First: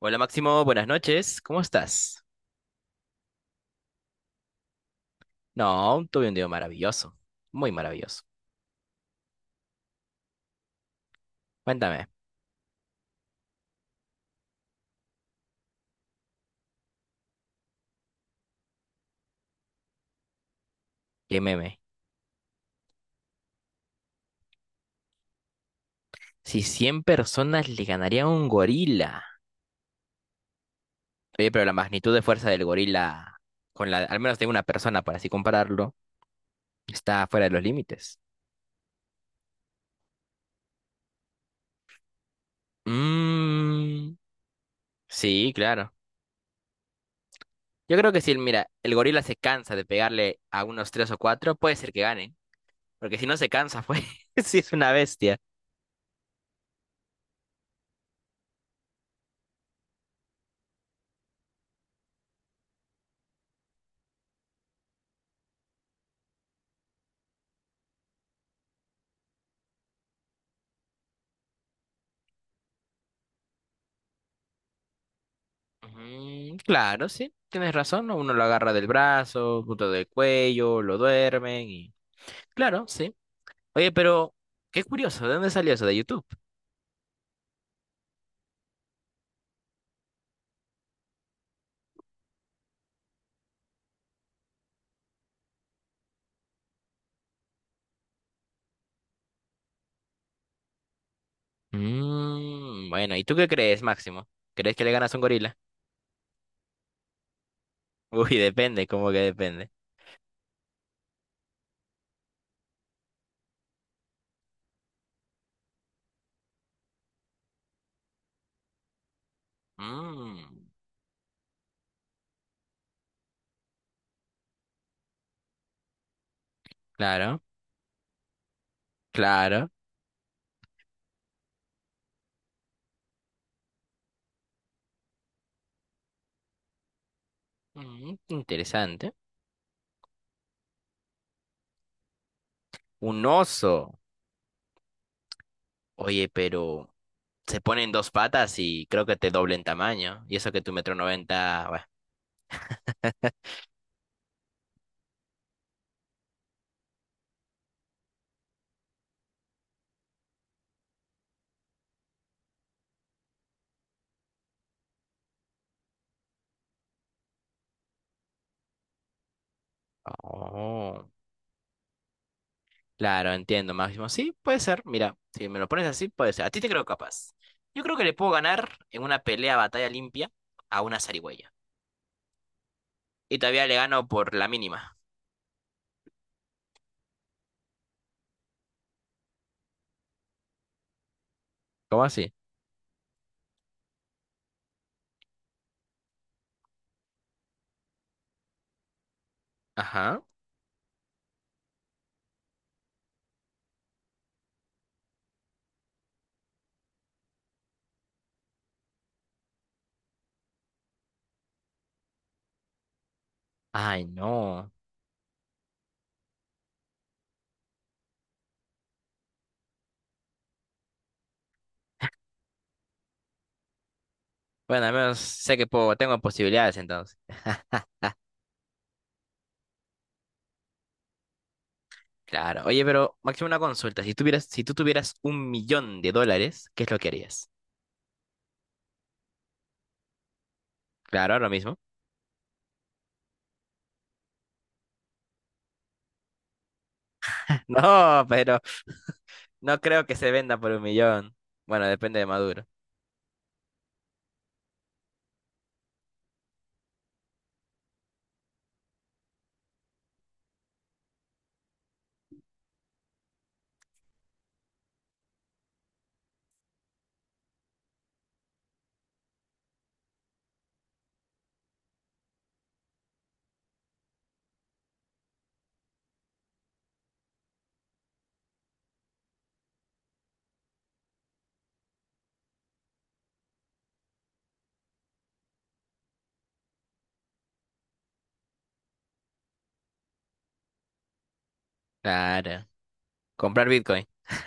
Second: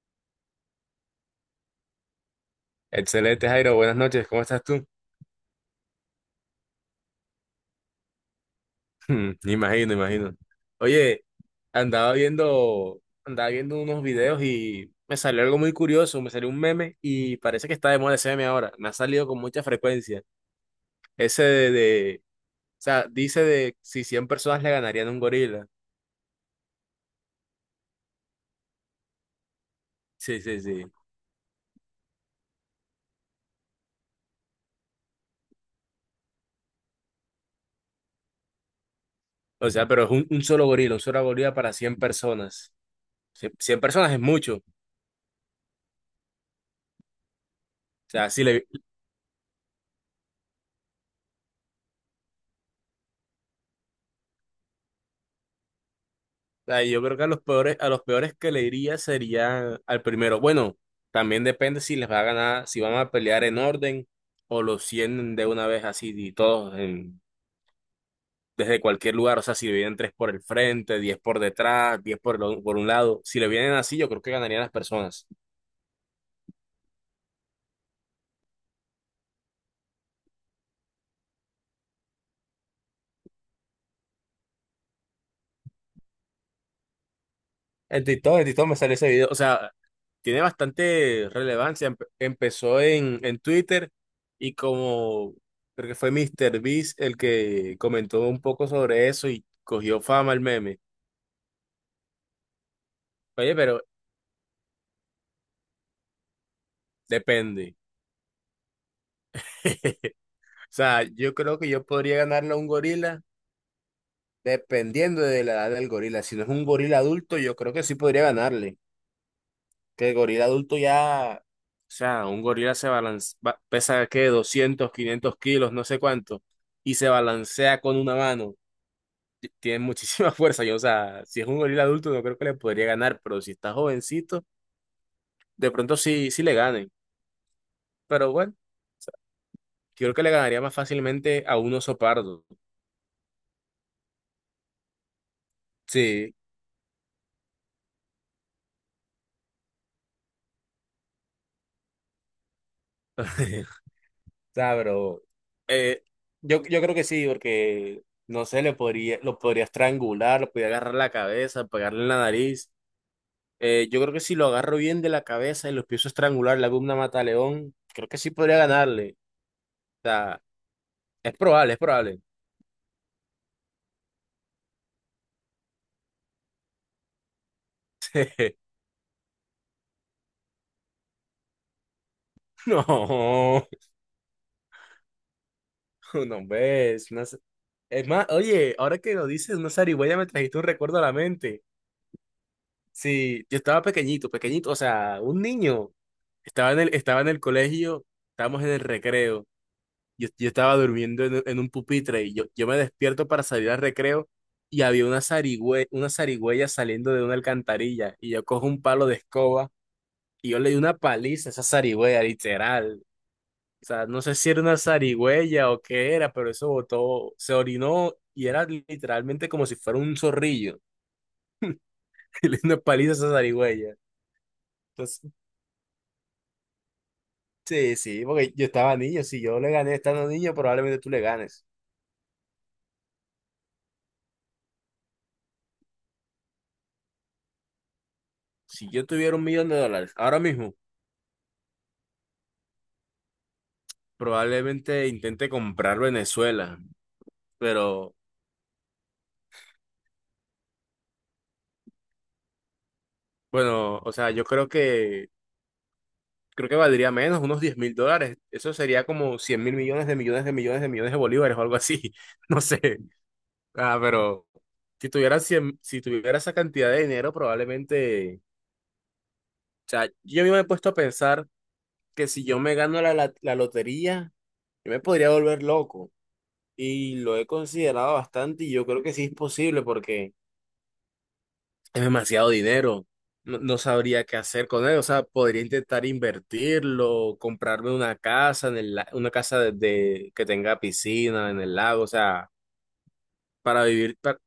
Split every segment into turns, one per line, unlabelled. Hola Máximo, buenas noches, ¿cómo estás?
Excelente, Jairo. Buenas noches. ¿Cómo estás tú?
No, tuve un día maravilloso, muy maravilloso.
Imagino, imagino. Oye,
Cuéntame,
andaba viendo unos videos y me salió algo muy curioso. Me salió un meme y parece que está de moda ese meme ahora. Me ha salido con mucha frecuencia.
qué
Ese de,
meme.
de- o sea, dice de si 100 personas le ganarían a un gorila.
Si 100 personas le ganarían a un gorila.
Sí, sí, sí.
Oye, pero la magnitud de fuerza del gorila, con la, al menos de una persona, para así compararlo, está fuera de los límites.
O sea, pero es un solo gorila, un solo gorila para 100 personas. Cien- personas
Mmm,
es mucho. O
sí, claro. Yo creo que si,
sea, si le,
mira, el gorila se cansa de pegarle a unos 3 o 4, puede ser que gane, porque si no se cansa, pues, si es una bestia.
sea, Yo creo que a los peores que le iría sería al primero. Bueno, también depende si les va a ganar, si van a pelear en orden, o los 100 de una vez así y todos desde cualquier lugar. O sea, si le vienen tres por el frente, 10 por detrás, 10 por, el o- por un lado. Si le vienen así, yo creo que ganarían las personas.
Mm, claro, sí, tienes razón, ¿no? Uno lo agarra del brazo, punto del cuello, lo duermen y... Claro, sí. Oye, pero qué curioso, ¿de dónde salió eso? ¿De YouTube?
En TikTok me sale ese video. O sea, tiene bastante relevancia. Empezó en Twitter y como creo que fue Mr. Beast el que comentó un poco sobre eso y cogió fama el meme.
Mm, bueno, ¿y tú qué
Oye, pero
crees, Máximo? ¿Crees que le ganas a un gorila?
depende.
Uy, depende, ¿cómo que depende?
O sea, yo creo que yo podría ganarle a un gorila dependiendo de la edad del gorila. Si no es un gorila adulto, yo creo que sí podría ganarle. Que el gorila
Mm,
adulto ya, o sea, un gorila se balancea, pesa que 200 500 kilos, no sé cuánto, y se
claro,
balancea con una mano.
claro.
Tiene muchísima fuerza. Yo, o sea, si es un gorila adulto, no creo que le podría ganar, pero si está jovencito, de pronto sí, sí le gane.
Mm,
Pero bueno,
interesante.
yo creo que le ganaría más fácilmente a un oso pardo.
Un oso. Oye,
Sí,
pero se ponen dos patas y creo que te doble en tamaño. Y eso que tu metro noventa, bueno.
o sea, pero eh, yo creo que sí, porque no sé, le podría, lo podría estrangular, lo podría agarrar la cabeza, pegarle en la nariz. Yo creo que si lo agarro bien de la cabeza y lo empiezo a estrangular, la gumna mata a León, creo que sí podría ganarle. O sea,
Oh.
es probable, es probable.
Claro, entiendo, Máximo. Sí, puede ser. Mira, si me lo pones así, puede ser. A ti te creo capaz. Yo creo que le puedo ganar en una pelea batalla limpia a una zarigüeya. Y todavía
No,
le gano por la mínima.
no ves. Es más, oye, ahora que lo dices, una zarigüeya me trajiste un recuerdo a la mente.
¿Cómo así?
Sí, yo estaba pequeñito, pequeñito, o sea, un niño. Estaba en el colegio, estábamos en el recreo.
Ajá.
Yo estaba durmiendo en un pupitre y yo me despierto para salir al recreo y había una zarigüeya saliendo de una alcantarilla y yo cojo un palo de escoba y yo le di una paliza a esa zarigüeya, literal. O
Ay,
sea, no sé si era
no.
una zarigüeya o qué era, pero eso botó, se orinó y era literalmente como si fuera un zorrillo. Y le di una paliza a esa zarigüeya.
Bueno, al menos
Entonces,
sé que puedo, tengo posibilidades entonces.
sí, sí, porque yo estaba niño. Si yo le gané estando niño, probablemente tú le ganes.
Claro. Oye, pero Máximo, una consulta. Si tú tuvieras $1 millón, ¿qué es lo que harías?
Si yo tuviera $1 millón ahora mismo,
Claro, lo mismo.
probablemente intente comprar Venezuela, pero
No, pero no creo que se venda por 1 millón. Bueno, depende de Maduro.
bueno, o sea, yo creo que valdría menos, unos $10.000. Eso sería como 100 mil millones de millones de millones de millones de bolívares o algo así. No sé. Ah, pero si tuviera 100, si tuviera esa cantidad de dinero, probablemente, o sea, yo mismo me he puesto a pensar que si yo me gano la lotería, yo me podría volver loco. Y lo he considerado bastante y yo creo que sí es posible porque es demasiado dinero. No, no sabría qué hacer con él. O sea, podría intentar invertirlo, comprarme una casa una casa que tenga piscina en el lago. O sea,
Claro. Comprar
para
Bitcoin.
vivir.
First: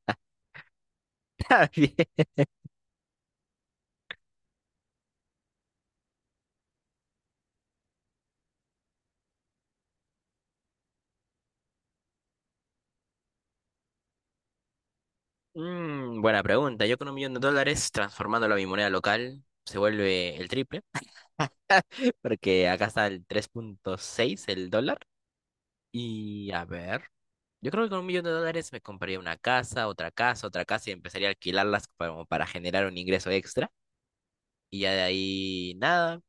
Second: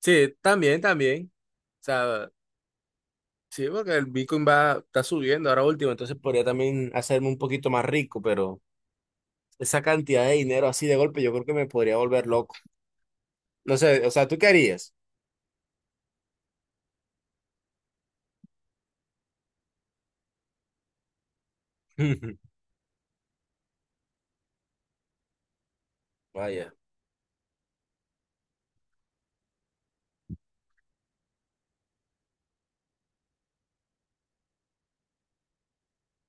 Sí, también, también.
Está
O
bien.
sea, sí, porque el Bitcoin va, está subiendo ahora último. Entonces podría también hacerme un poquito más rico, pero esa cantidad de dinero así de golpe, yo creo que me podría volver loco. No sé, o sea, ¿tú qué harías?
Mm, buena pregunta. Yo con $1 millón, transformándolo a mi moneda local, se vuelve el triple, porque acá está el 3.6 el dólar. Y a
Vaya,
ver, yo creo que con $1 millón me compraría una casa, otra casa, otra casa y empezaría a alquilarlas como para generar un ingreso extra. Y ya de ahí, nada,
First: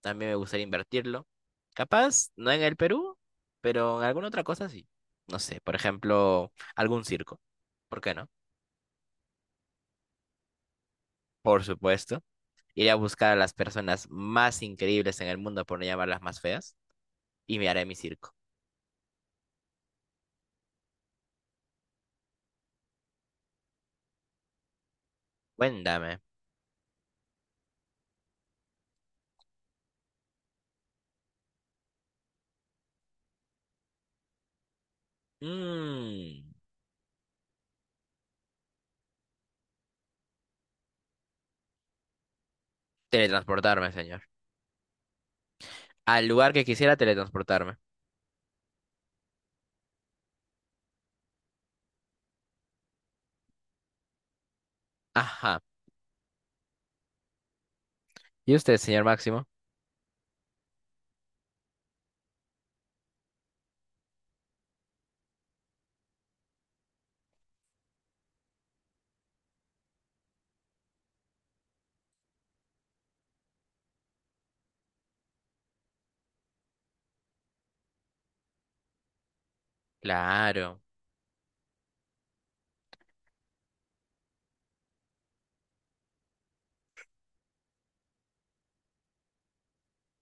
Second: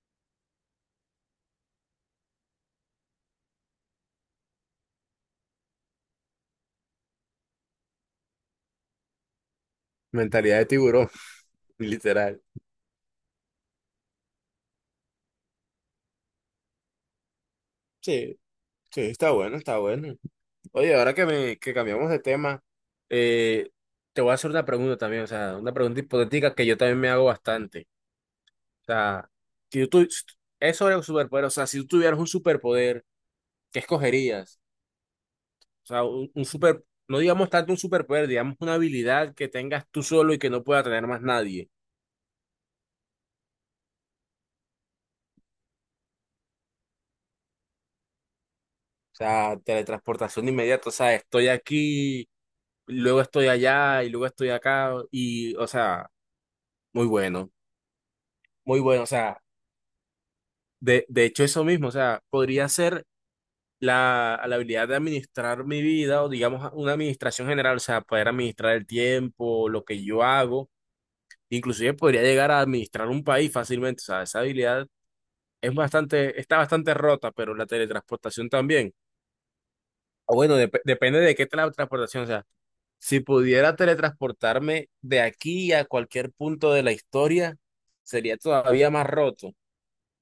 también me gustaría invertirlo. Capaz, no en el Perú, pero en alguna otra cosa sí. No sé, por ejemplo, algún circo. ¿Por qué no?
mentalidad de tiburón,
Por supuesto.
literal.
Iré a buscar a las personas más increíbles en el mundo, por no llamarlas más feas, y me haré mi circo.
Sí, sí, está bueno, está bueno. Oye, ahora que, que cambiamos de tema, eh, te voy a hacer una pregunta también, o sea, una pregunta
Cuéntame.
hipotética que yo también me hago bastante. O sea, si tú, tu- es sobre un superpoder, o sea, si tú tuvieras un superpoder, ¿qué escogerías? O sea,
Mm,
no digamos tanto un superpoder, digamos una habilidad que tengas tú solo y que no pueda tener más nadie.
teletransportarme, señor. Al lugar que quisiera teletransportarme.
O sea, teletransportación inmediata, o sea, estoy aquí, luego estoy allá y luego estoy acá, y,
Ajá.
o sea, muy bueno,
¿Y usted,
muy bueno,
señor
o sea.
Máximo?
De hecho, eso mismo, o sea, podría ser la habilidad de administrar mi vida o digamos una administración general, o sea, poder administrar el tiempo, lo que yo hago, inclusive podría llegar a administrar un país fácilmente, o sea, esa habilidad es bastante, está bastante rota, pero la teletransportación también. O bueno,
Claro,
depende de qué teletransportación, o sea, si pudiera teletransportarme de aquí a cualquier punto de la historia, sería todavía más roto,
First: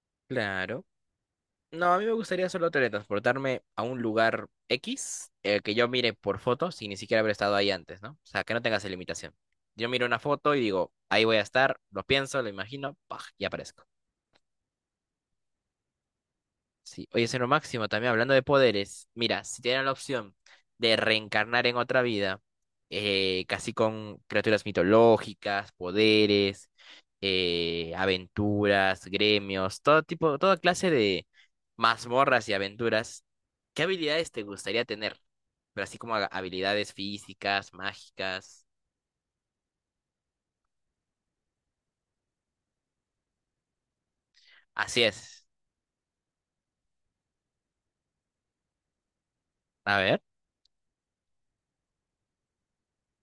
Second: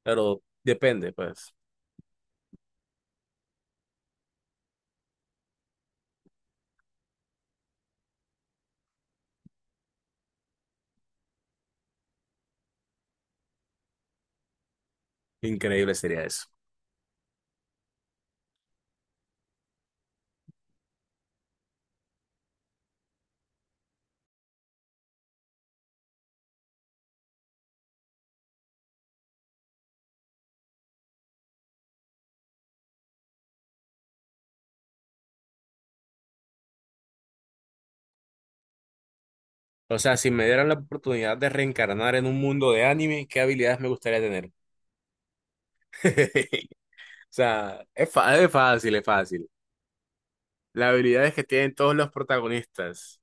pero
claro.
depende, pues,
No, a mí me gustaría solo teletransportarme a un lugar X, que yo mire por foto sin ni siquiera haber estado ahí antes, ¿no? O sea, que no tenga esa limitación. Yo miro una foto y digo, ahí voy a estar, lo pienso, lo imagino, ¡paj! Y aparezco.
increíble sería eso.
Sí. Oye, señor Máximo, también hablando de poderes, mira, si tienen la opción de reencarnar en otra vida, casi con criaturas mitológicas, poderes, aventuras, gremios, todo tipo, toda clase de mazmorras y aventuras, ¿qué habilidades te gustaría tener? Pero así como habilidades físicas, mágicas.
O sea, si me dieran la oportunidad de reencarnar en un mundo de anime, ¿qué habilidades me gustaría tener?
Así es.
O sea, es fácil, es fácil.
A ver,
Las habilidades que tienen todos los protagonistas.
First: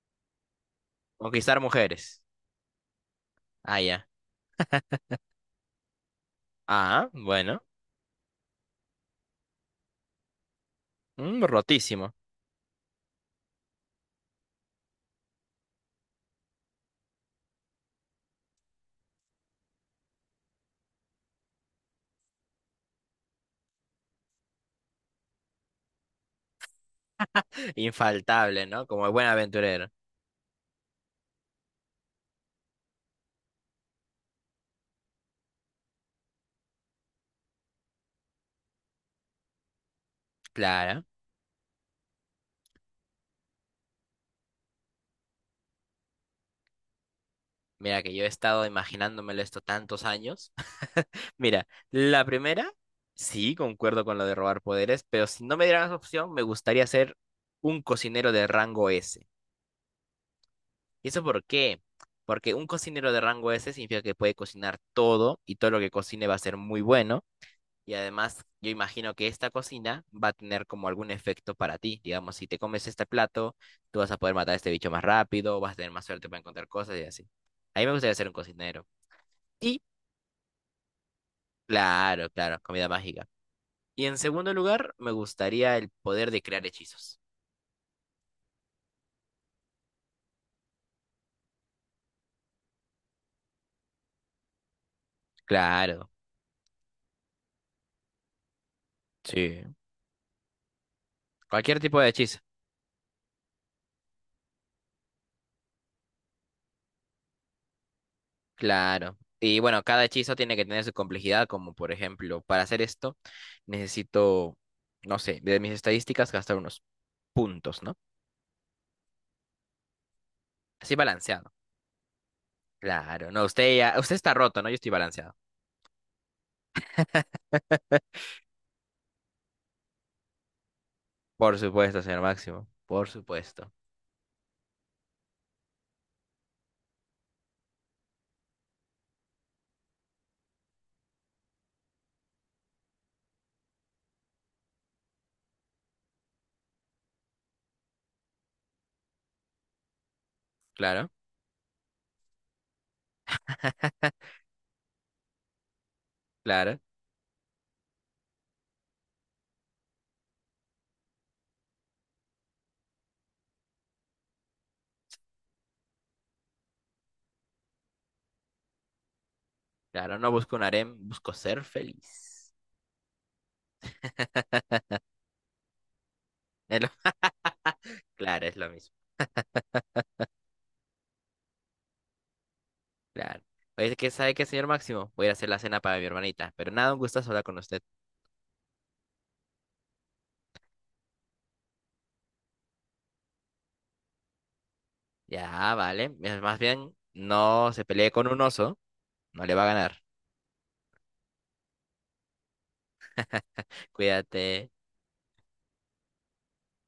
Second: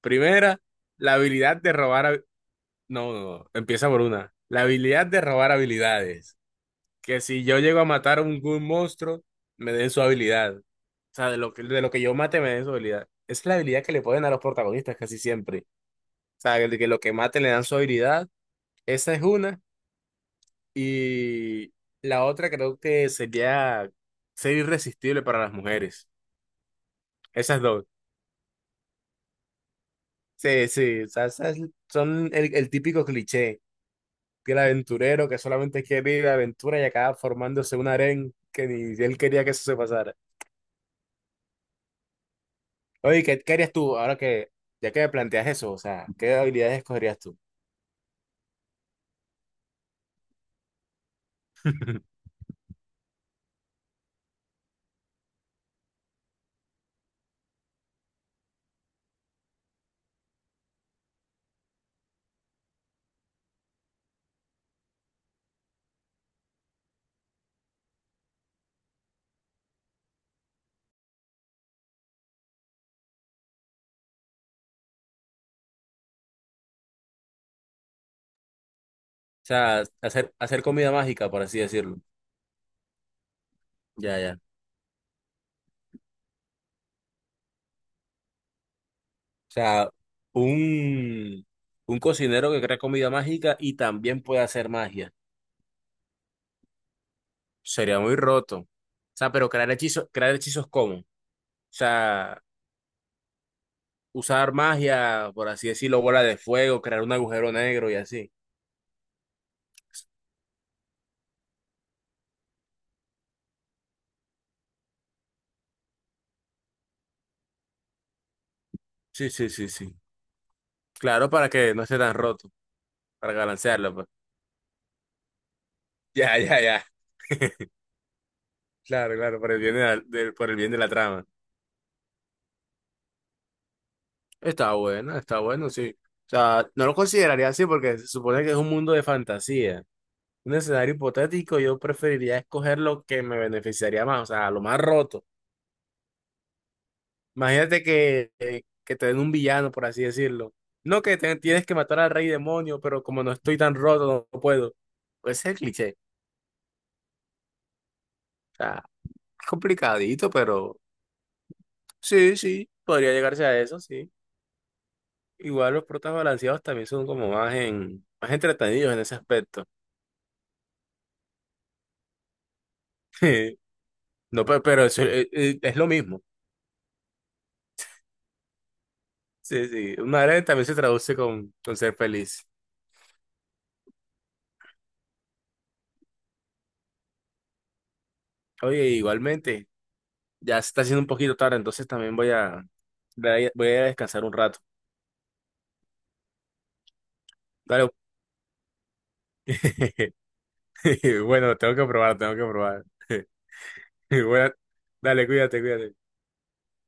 Primera, la habilidad
conquistar
de robar
mujeres.
No, no, no,
Ah,
empieza por
ya.
una. La habilidad de robar habilidades.
Ah,
Que si yo
bueno.
llego a matar a algún monstruo, me den su habilidad. O sea, de
Mm,
lo que, de lo que
rotísimo.
yo mate, me den su habilidad. Esa es la habilidad que le ponen a los protagonistas casi siempre. O sea, de que lo que mate le dan su habilidad. Esa es una. Y la otra creo que sería ser irresistible para las mujeres. Esas dos.
Infaltable, ¿no? Como buen aventurero.
Sí, sí, o sea, esas son el típico cliché del aventurero que solamente quiere ir de aventura y acaba formándose un harén que ni él quería que eso se pasara.
Claro.
Oye, ¿qué harías tú ahora que, ya que me planteas eso? O sea, ¿qué habilidades escogerías tú?
Mira que yo he estado imaginándomelo esto tantos años. Mira, la primera, sí, concuerdo con lo de robar poderes, pero si no me dieran esa opción, me gustaría ser un cocinero de rango S. ¿Y eso por qué? Porque un cocinero de rango S significa que puede cocinar todo y todo lo que cocine va a ser muy bueno. Y además, yo imagino que esta cocina va a tener como algún efecto para ti. Digamos, si te comes este plato, tú vas a poder matar a este bicho más rápido, vas a tener más suerte para encontrar cosas y así. A mí me gustaría ser un cocinero.
O
Y,
sea, hacer comida mágica, por así decirlo.
claro, claro, comida mágica. Y en
Ya, ya.
segundo lugar, me gustaría el poder de crear hechizos.
O sea, un, un cocinero que crea comida mágica y también puede hacer magia.
Claro,
Sería muy roto. O sea, pero
sí.
crear hechizos ¿cómo? O
Cualquier tipo de hechizo.
sea, usar magia, por así decirlo, bola de fuego, crear un agujero negro y así.
Claro. Y bueno, cada hechizo tiene que tener su complejidad, como por ejemplo, para hacer esto, necesito, no sé, de mis estadísticas gastar unos puntos, ¿no?
Sí, sí, sí, sí.
Así
Claro, para
balanceado.
que no esté tan roto,
Claro,
para
no, usted
balancearlo,
ya,
pues.
usted está roto, ¿no? Yo estoy balanceado.
Ya, ya, ya. Claro, claro, por el bien de la trama.
Por supuesto, señor Máximo, por supuesto.
Está bueno, sí. O sea, no lo consideraría así porque se supone que es un mundo de fantasía. Un escenario hipotético, yo preferiría escoger lo que me beneficiaría más, o sea, lo más roto. Imagínate que te den un villano, por así decirlo. No
Claro,
tienes que matar al rey demonio, pero como no estoy tan roto, no, no puedo. Puede ser cliché.
claro,
O sea, es complicadito, pero sí, sí, podría llegarse a eso, sí. Igual los protas balanceados también son como más más entretenidos en ese aspecto.
claro, no busco un harem, busco ser feliz.
No, pero, eso, es lo mismo.
Es lo- Claro, es lo mismo,
Sí, sí. Una alegre también se traduce con ser feliz.
claro. Oye, ¿qué sabe qué, señor Máximo? Voy a ir a hacer la cena para mi hermanita, pero nada, un gustazo hablar con usted.
Oye, igualmente, ya se está haciendo un poquito tarde, entonces también voy a descansar un rato.
Ya, vale, es más bien, no se
Dale.
pelee con un oso, no le va a ganar.
Bueno, tengo que probar, tengo que probar. Bueno,
Cuídate.
dale, cuídate, cuídate.